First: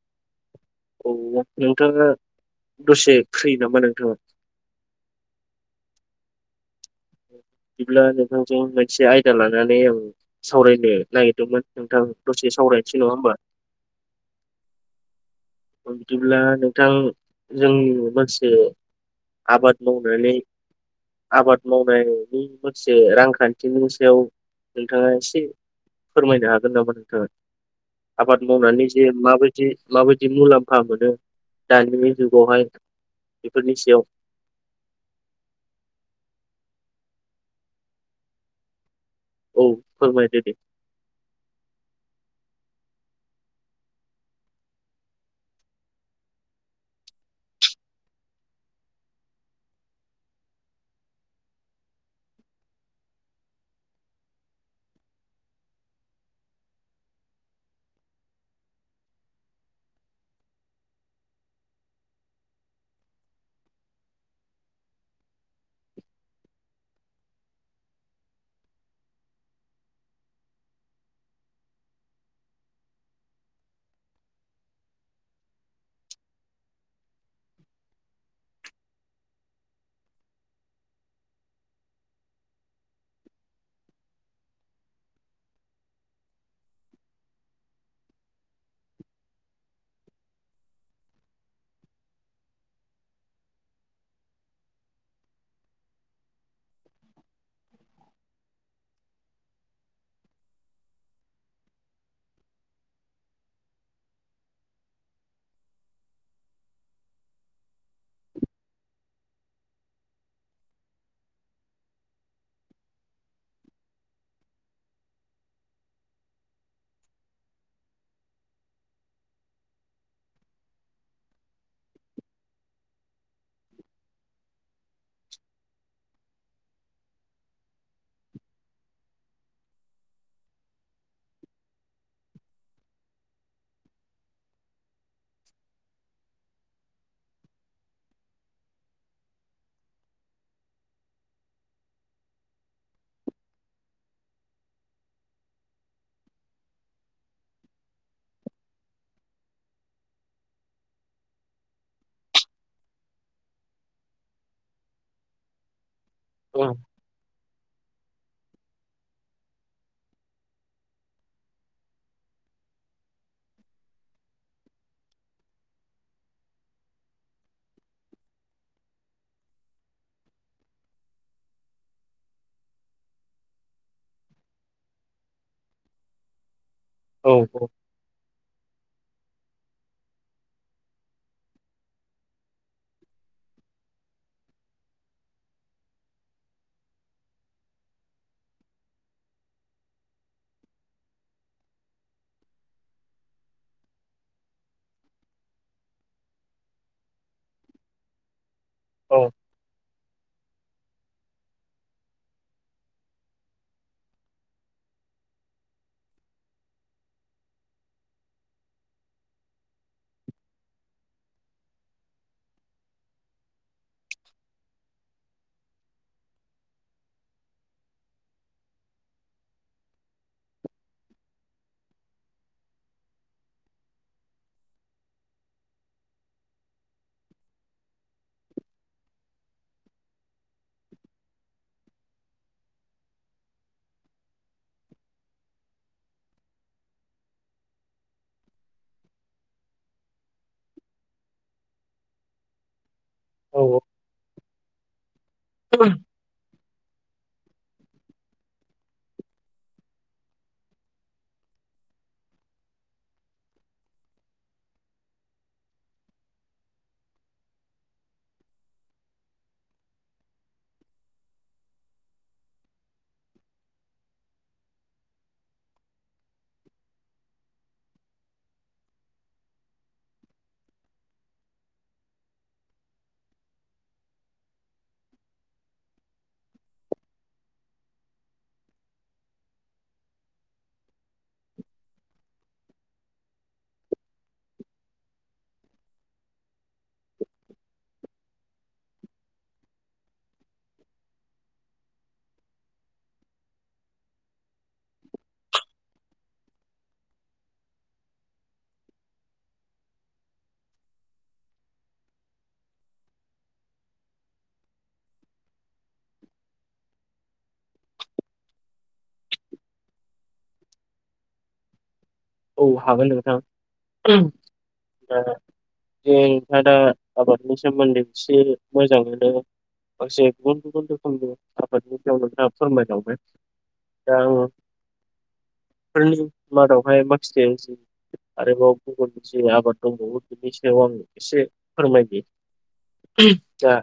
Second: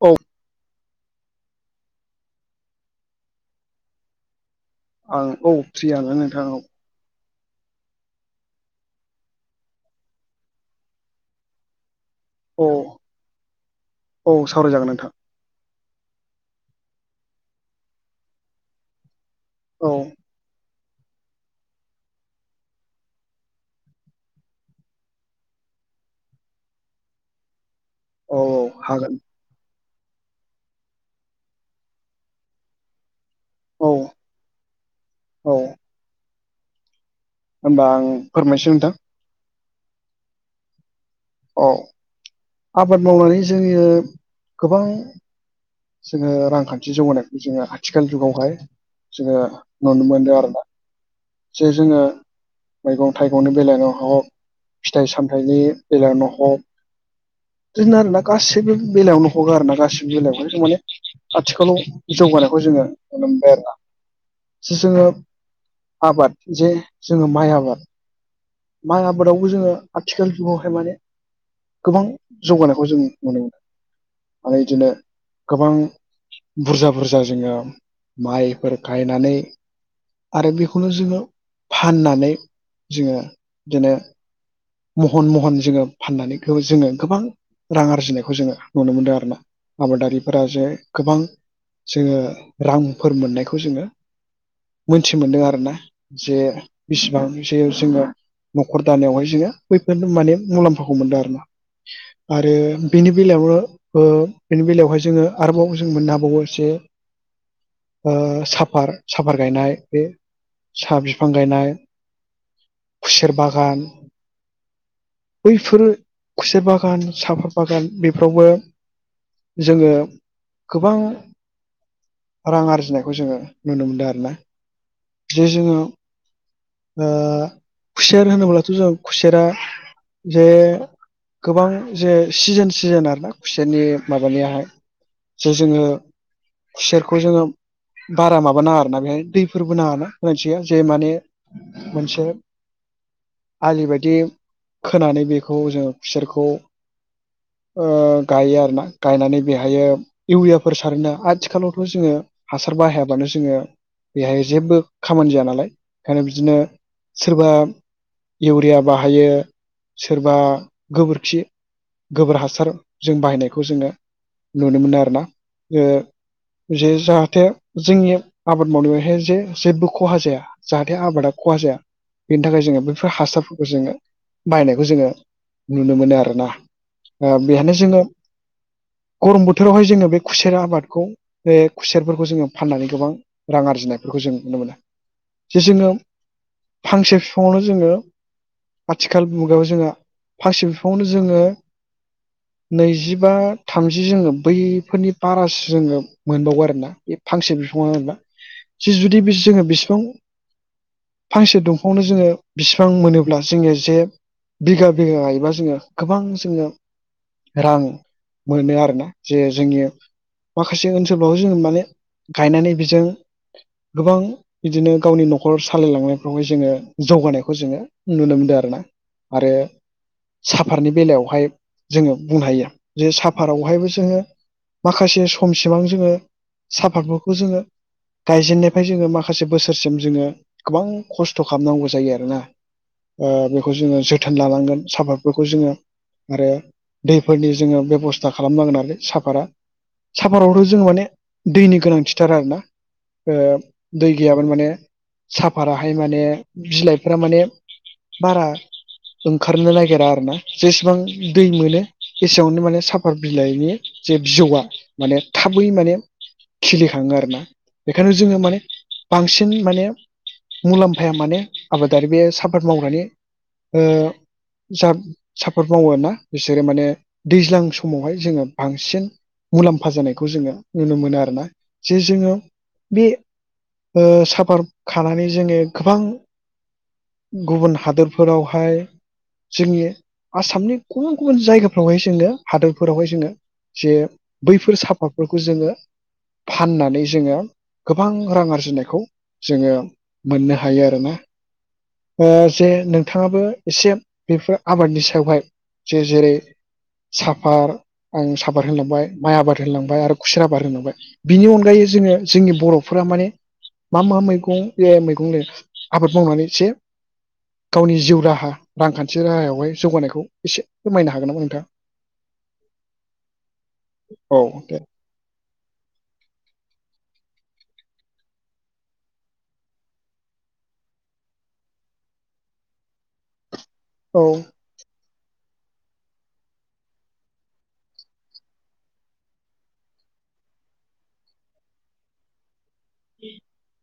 औ औ नोंथांङा दसे फ्रि नामा नोंथांङा? आं औ फ्रियानो नोंथां औ। बिदिब्ला नोंथांजों मोनसे आयदा लानानै ओं। सावरायनो नागिरदोंमोन नोंथां दसे औ सावरायनोसै नंङा होमबा? औ सावराय जागोन नोंथां। बिदिब्ला नोंथां जोंनि मोनसे आबाद औ मावनानै आबाद मावनायनि मोनसे रांखान्थिनि सायाव नोंथांङा एसे फोरमायनो हागोन नामा नोंथांङा? औ आबाद मावनानै जे हागोन माबायदि माबायदि जि मुलाम्फा मोनो, दानि जुगावहाय बेफोरनि औ सायाव औ होमबा आं फोरमायनोसै नोंथां। औ फोरमायदो दे। अ आबाद मावनानै जोङो गोबां जोङो रांखान्थि जौगानायखौ जोङो आथिखाल जुगावहाय जोङो नुनो मोनो आरोना। जे जोङो मैगं थाइगंनि बेलायावनो हग फिथाइ सामथाइनि बेलायावनो हग बिदिनो आरो ना गासैबो बेलायावनो हगो आरो ना गासिबो बेलायावहाय माने आथिखालाव जौगानायखौ जोङो नुनो मोनबाय आरोना जोङो आबाद जे जोङो माइ आबाद। माइ आबादावबो जोङो आथिखाल जुगावहाय माने गोबां जौगानायखौ जों नुनो मोनो आरो इदिनो गोबां बुरजा बुरजा जोङो माइफोर गायनानै आरो बेखौनो जोङो फाननानै जोङो, बिदिनो महन महन जोङो फाननानै जोङो गोबां रां आरजिनायखौ जोङो नुनो मोनदों आरो ना। आबादारिफोरा जे गोबां जोङो रांफोर मोननायखौ जोङो मोनथि मोन्दों आरोना जे बिसिबां जे जोङो न'खर दानायावहाय जोङो बैफोर माने मुलाम्फाखौ मोनदों आरोना आरो बेनि बेलायावनो ओ बेनि बेलायावहाय जोङो आरोबाव जों मोननो हाबावो एसे ओ साफार साफार गायनाय बे साहा बिफां गायनाय खुसेर बागान बैफोर खुसेर बागान साफाद बागान बेफोरावबो जोङो गोबां रां आरजिनायखौ जोङो नुनो मोनदों आरोना जे जोङो ओ खुसेर होनोब्लाथ जों खुसेरा जे गोबां जे सिजेन सिजेन आरोना खुसेरनि माबानियाहाय जे जोङो खुसेरखौ जोङो बारा माबा नाङा आरोना बेहाय दैफोरबो नाङा आरोना होनायथिया जे माने मोनसे आलि बादि खोनानै बेखौ जोङो खुसोरखौ ओ गायो आरोना गायनानै बेहायो इउरियाफोर सारोना आथिखालावथ जोङो हासार बाहायाबानो जोङो बेहाय जेबो खामानि जाया नालाय ओंखायनो बिदिनो औ सोरबा इउरिया बाहायो सोरबा गोबोरखि गोबोर हासार जों बाहायनायखौ जोङो नुनो मोनो आरोना जे जाहाथे जोंनि आबाद मावनायावहाय जे जेबो खहा जाया जाहाथे आबादा खहा जाया बेनि थाखाय जोङो बे फोर हासारफोरखौ जोङो बायनायखौ जोङो नुनो मोनो आरोना औ ओ बेहानो जोङो गरम बोथोरावहाय जोङो बे खुसेरा आबादखौ बे खुसेरफोरखौ जोङो फाननानै गोबां रां आरजिनायफोरखौ जों नुनो मोनो जे जोङो फांसे बिफांआवनो जोङो आथिखाल मुगायाव जोंहा फांसे बिफाङावनो जोङो [inaudible] नैजिबा थामजि जोङो बैफोरनि बारासो जोङो मोनबावो आरोना बे फांसे बिफाङावनो बा [inaudible] जि जुदि जोङो बिसेबां फांसे दंफाङावनो जोङो बिसिबां मोनोब्ला जोङो जे बिघा बिघा गायोबा जोङो गोबां जोङो रां मोनो आरोना जे जोंनि माखासे ओनसोलफ्राव जोंङो माने गायनानै बेजों गोबां इदिनो गावनि न'खर सालायलांनायफ्रावहाय जोङो जौगानाय बेखौ जोङो नुनो मोनदों आरोना आरो साफारनि बेलायावहाय जोङो बुंनो हायो जे साफारावहायबो जोङो माखासे समसिबां जोङो साफातफोरखौ जोङो गायजेननायनिफ्राय जोङो माखासे बोसोरसिम जोङो गोबां खस्थ खालामनांगौ जायो आरोना ओ बेखौ जोङो जोथोन लानांगोन साफातफोरखौ जोङो आरो दैफोरनि जोङो बेबस्था खालामनांगोन आरोालाय साफादा साफारावथ जों माने दैनि गोनांथिथार आरोना ओ औ दै गैयामोन माने औ साफाराहाय माने बिलाइ या माने बारा ओंखारनो नागिरा आरोना जेसेबां दै मोनो एसेयावनो माने साफर बिलाइनि जे बिजौआ माने थाबै माने खिलिखाङो आरोना बेखायनो जोङो माने बांसिन माने मुलाम्फाया माने आबादारि बे साफाद मावग्रानि जा साफाद मावो आरोना बिसोरो माने दैज्लां समावहाय जोङो बांसिन मुलाम्फा जानायखौ जोङो नुनो मोनो आरोना जे जोङो बे साफा खानानै जोङो गोबां गुबुन हादोरफोरावहाय जोंनि आसामनि गुबुन गुबुन जायगाफ्रावहाय जोङो हादरफोरावहाय जोङो जे बैफोर साफातफोरखौ जोङो फाननानै जोङो गोबां रां आरजिनायखौ जोङो मोननो हायो आरो ना जे नोंथाङाबो एसे बेफोर आबादनि सायावहाय जे जेरै साफार आं साफार होनलांबाय माइ आबाद होनोलांबाय आरो खुसेर आबाद होनोलांबाय बिनि अनगायै जोङो जोंनि बर'फोरा माने मा मा मैगं मैगंनो आबाद मावनानै एसे गावनि जिउ राहा रांखान्थि राहायावहाय जौगानायखौ एसे फोरमायनो हागोन नामा नोंथाङा औ हागोन नोंथां औ दे जोंथादा आबादनि सोमोन्दै एसे मोजां मोनो फोराय दा औ आङो फोरनि मादावहाय बाखिसिसे आरोबाव गुबुननि जे आबाद दंबावो बिनि सायाव आं एसे फोरमायदि आ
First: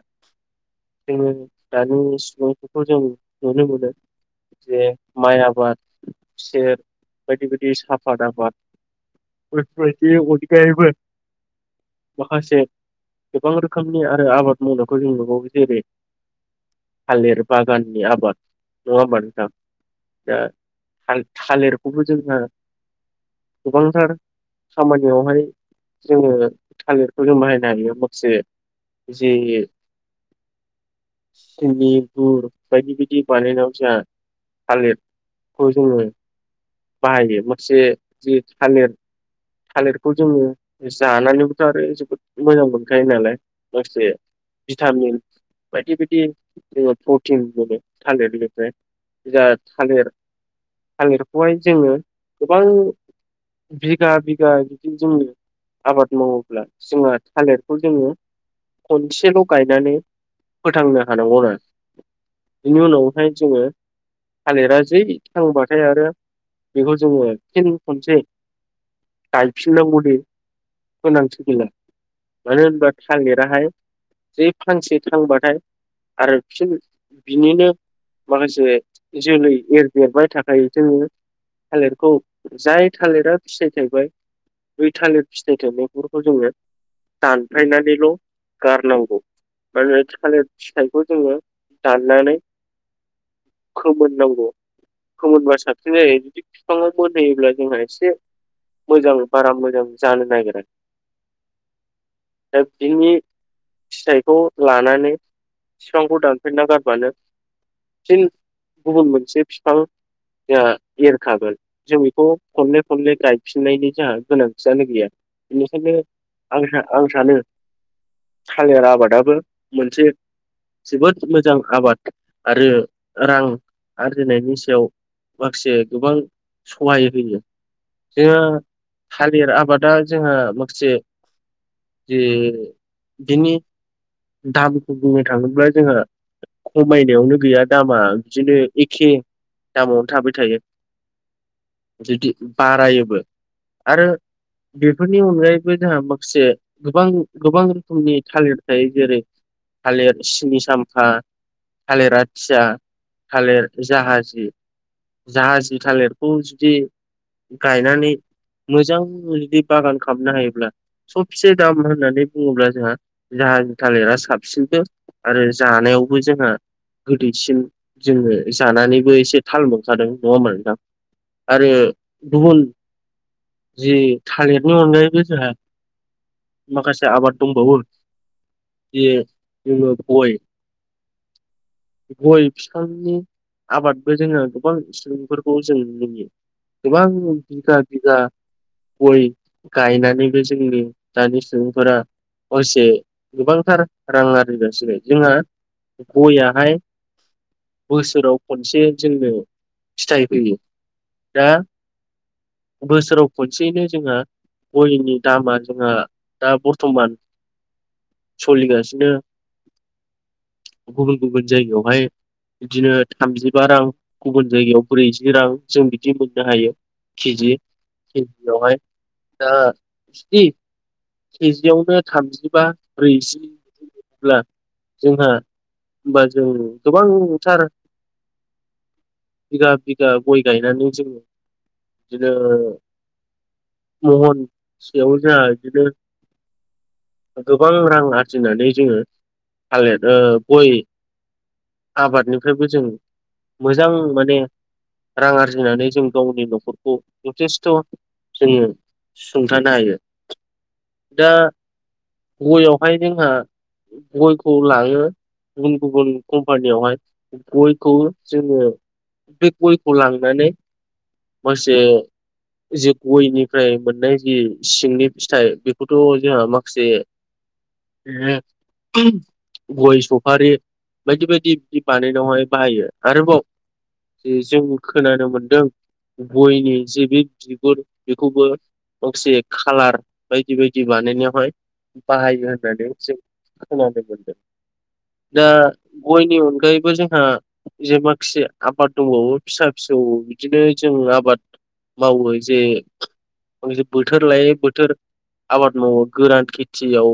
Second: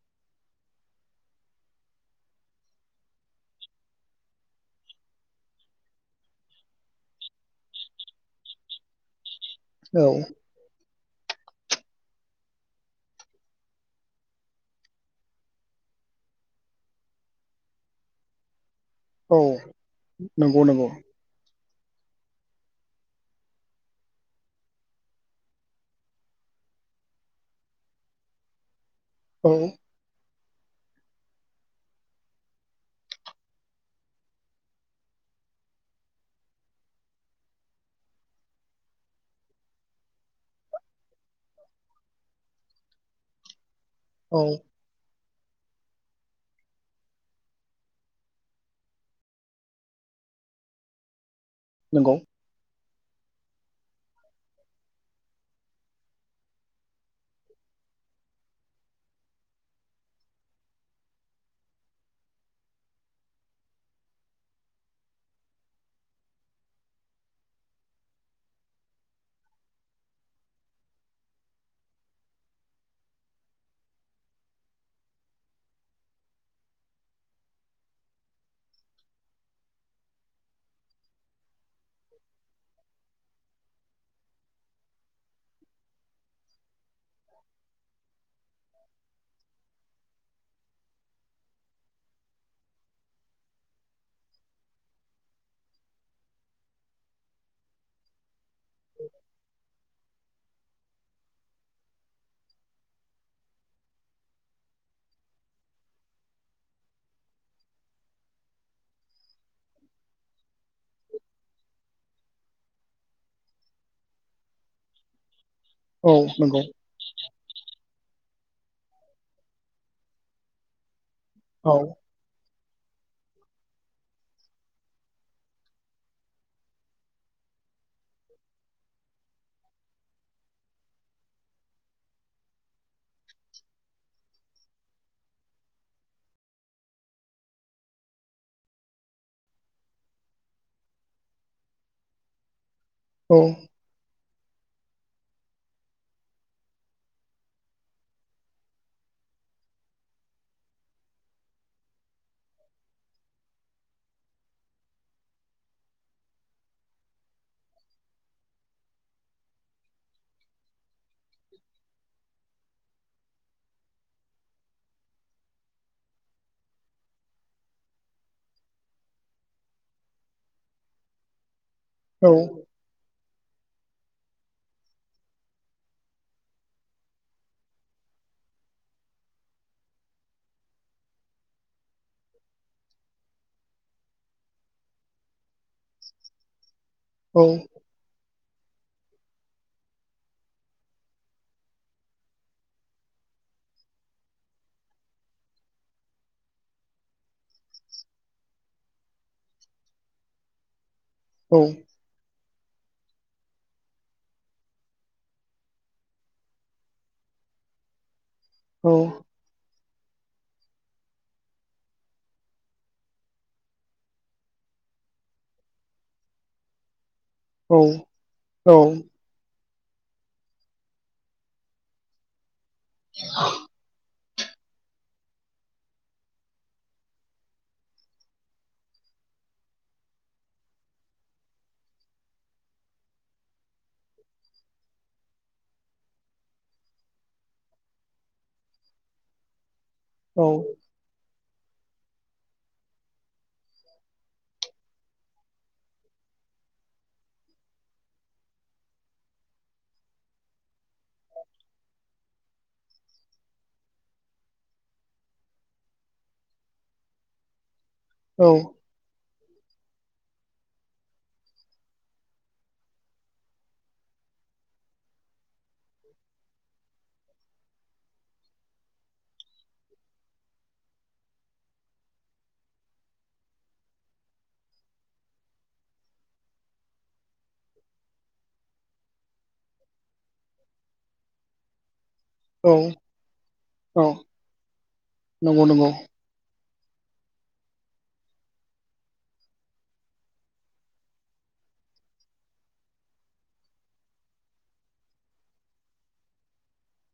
जोङो दानि सिफोरखौ जों नुनो मोनो जे माइ आबाद खसेर बायदि बायदि साफ सादा बद औ गबो माखासे गोबां रोखोमनि आरो आबाद मावनायखौ जों नुबावो जेरै थालिर बागाननि आबाद औ नङबानोथां दा नंगौ नंगौ थालिरखौबो जोंहा गोबांथार खामानियावहाय जोङो थारेटखौ जों बाहायनो हायो माखासे औ जि नि बदि बिदि बाल नाव थालिरखौ जोङो बाहायो माखासे जि थालिर थालिरखौ जोङो जानानैबोथ' आरो जोबोद मोजां मोनखायो नालाय माखासे औ भिटामिन बायदि बायदि जोङो प्रटिन मोनो थालिरनिफ्राय ज थालिर थालिरखौहाय जोङो नंगौ गोबां बिगा बिगा जुदि जोंङो आबाद मावोब्ला जोंहा थालिरखौ जोङो खनसेल' गायनानै फोथांनो हानांगौ आरो बेनि उनावहाय जोङो थालिरा जै थांबाथाय आरो बेखौ जोङो फिन खनसै गायफिननांगौनि गोनांथिो गैला मानो होनबा थागिराहाय जे फांसे थांबाथाय आरो बिसोर बिनिनो माखासे जोलै एरदेरबाय थाखाय जोङो थालिरखौ थाय थालिरा फिसिथाय थाइबाय दुइ थालिर फिथायथ मैगखौ जोङो सानफाइनालिल' गारनांगौ माने थालिर फिथाइखौ जोङो दाननानै खोमोननांगौ खोमोनबा साबसिन जायो जुदि बिफाङा मोन होयोब्ला जोंना एसे मोजां बारा मोजां जानो नागिरा द दिनि फिथाइखौ लानानै बिफांखौ दानफेरना गारबानो साबसिन गुबुन मोनसे बिफां एरखागोन जों बेखौ खनले खनले गायफिननायनि जोंहा गोनांथियानो गैया बेस औ नंगौ आ आं सानो थालिर आबादाबो मोनसे जोबोद मोजां औ आबाद आरो रां आरजिनायनि सायाव माखासे गोबां सहाय होयो जोङो थालिर आबादा जोंहा माखासे जे बिनि दाबिखौ बुंनो थाङोब्ला जोंहा खमायनायावनो गैया दामा बिदिनो एखे दामावनो थाबाय थायो। बिदि बारायोबो औ। आरो बेफोरनि अनगायैबो जोंहा माखासे। गोबां गोबां रोखोमनि थालिर थायो जेरै थालिर सिनि सामफा थालिरा थायो थालिर जाहाजि जाहाजि थालिर। खौ जुदि गायनानै मोजां जुदि बागान खालामनो हायोब्ला। सबसे दाम होननानै बुङोब्ला जोंहा जाहाजि थालिरा साबसिनबो आरो जानायावबो जोंहा गोदैसिम जोङो जानानैबो एसे थालिर मोनखादों नङा मोन दां आरो औ गुबुन जि थालिरनि अनगायैबो जोंहा माखासे आबाद दं बुन जय [unintelligible] गय बिफांनि आबादबो जोङो गोबां सुबुं खौ जों नुयो गोबां औ बिगा बिघा गय गायनानैबो जोंनि दानि सुबुंफोरा। हसे गोबांथार रां आरजि जासिबाय गयाहाय बोसोराव खनसे जोंनो फिथाइ फैयो दा औ बोसोराव खनसेयैनो जोंहा गयलनि दामा जोंहा दा बर्थमान सोलिगासिनो [inaudible] गुबुन गुबुन जायगायावहाय बिदिनो थामजिबा रां गुबुन जायगायाव ब्रैजि रां जों बिदि मोननो हायो केजि औ केजियावहाय दा बि केजिआवनो थामजिबा ब्रैजि ब्ला जोंहा होनबा जों गोबांथार बिगा बिगा गय गायनानै जोङो बिदिनो महनसेयाव जाया बिदिनो गोबां रां आरजिनानै जोङो थालिर गय आबादनिफ्रायबो जों मोजां माने रां आरजिनानै जों गावनि न'खरखौ जथेस्थ' जोङो। सुं सुंथानो हायो दा गयावहाय जोंहा गयखौ लाङो गुबुन गुबुन कम्पानियावहाय गयखौ औ जोङो। बे गयखौ लांनानै मोनसे जे गयनिफ्राय मोननाय जि सिंनि फिथाइ बेखौथ' जोंहा माखासे बे गय सफारि बायदि बायदि बिदि बानायनायावहाय बाहायो आरोबाव जों खोनानो मोनदों गयनि जे बे बिगुर बेखौबो असे खालार बायदि बायदि बानाय नायावहाय बाहाय नानै औ जों खोनानो औ मोनदों दा नंगौ नंगौ निनि अनगायैबो जोंहा जे माखिया आबाद दंबो फिसा फिसौ बिदिनो जों आबाद मावो जे दि बोथोर लायो बोथोर आबाद मावो गोरान खेथियाव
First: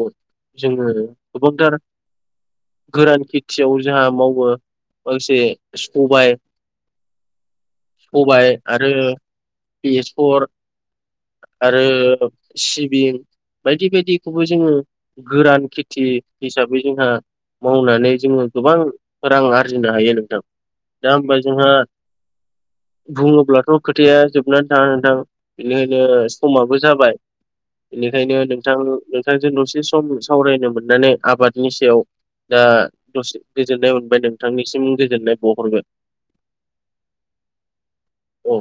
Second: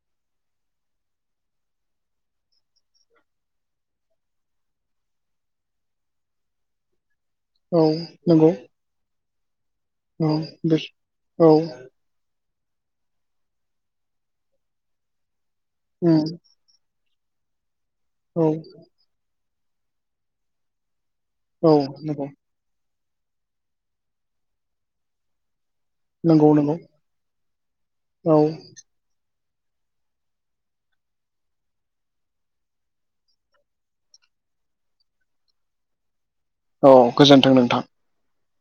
जोङो गोबांथार गोरान खेथियाव जोंहा मावो गांसे सबाय औ नंगौ सबाय आरो औ बेसर बे औ आरो सिबिं बायदि बायदिखौबो जोङो गोरान खेथि उम हिसाबै जोंहा मावनानै औ जोङो गोबां रां आरजिनो हायो नोंथां दा होमबा जोंहा औ नंगौ बुङोब्लाथ खोथाया जोबनानै थाङा नोंथां बेनिखायनो नंगौ नंगौ समाबो जाबाय औ इनिखायनो नोंथां नोंथांजों दसे सम सावरायनो मोननानै आबादनि सायाव दा दसे गोजोननाय मोनबाय नोंथांनिसिम गोजोननाय बहरगोन औ गोजोन्थों नोंथां औ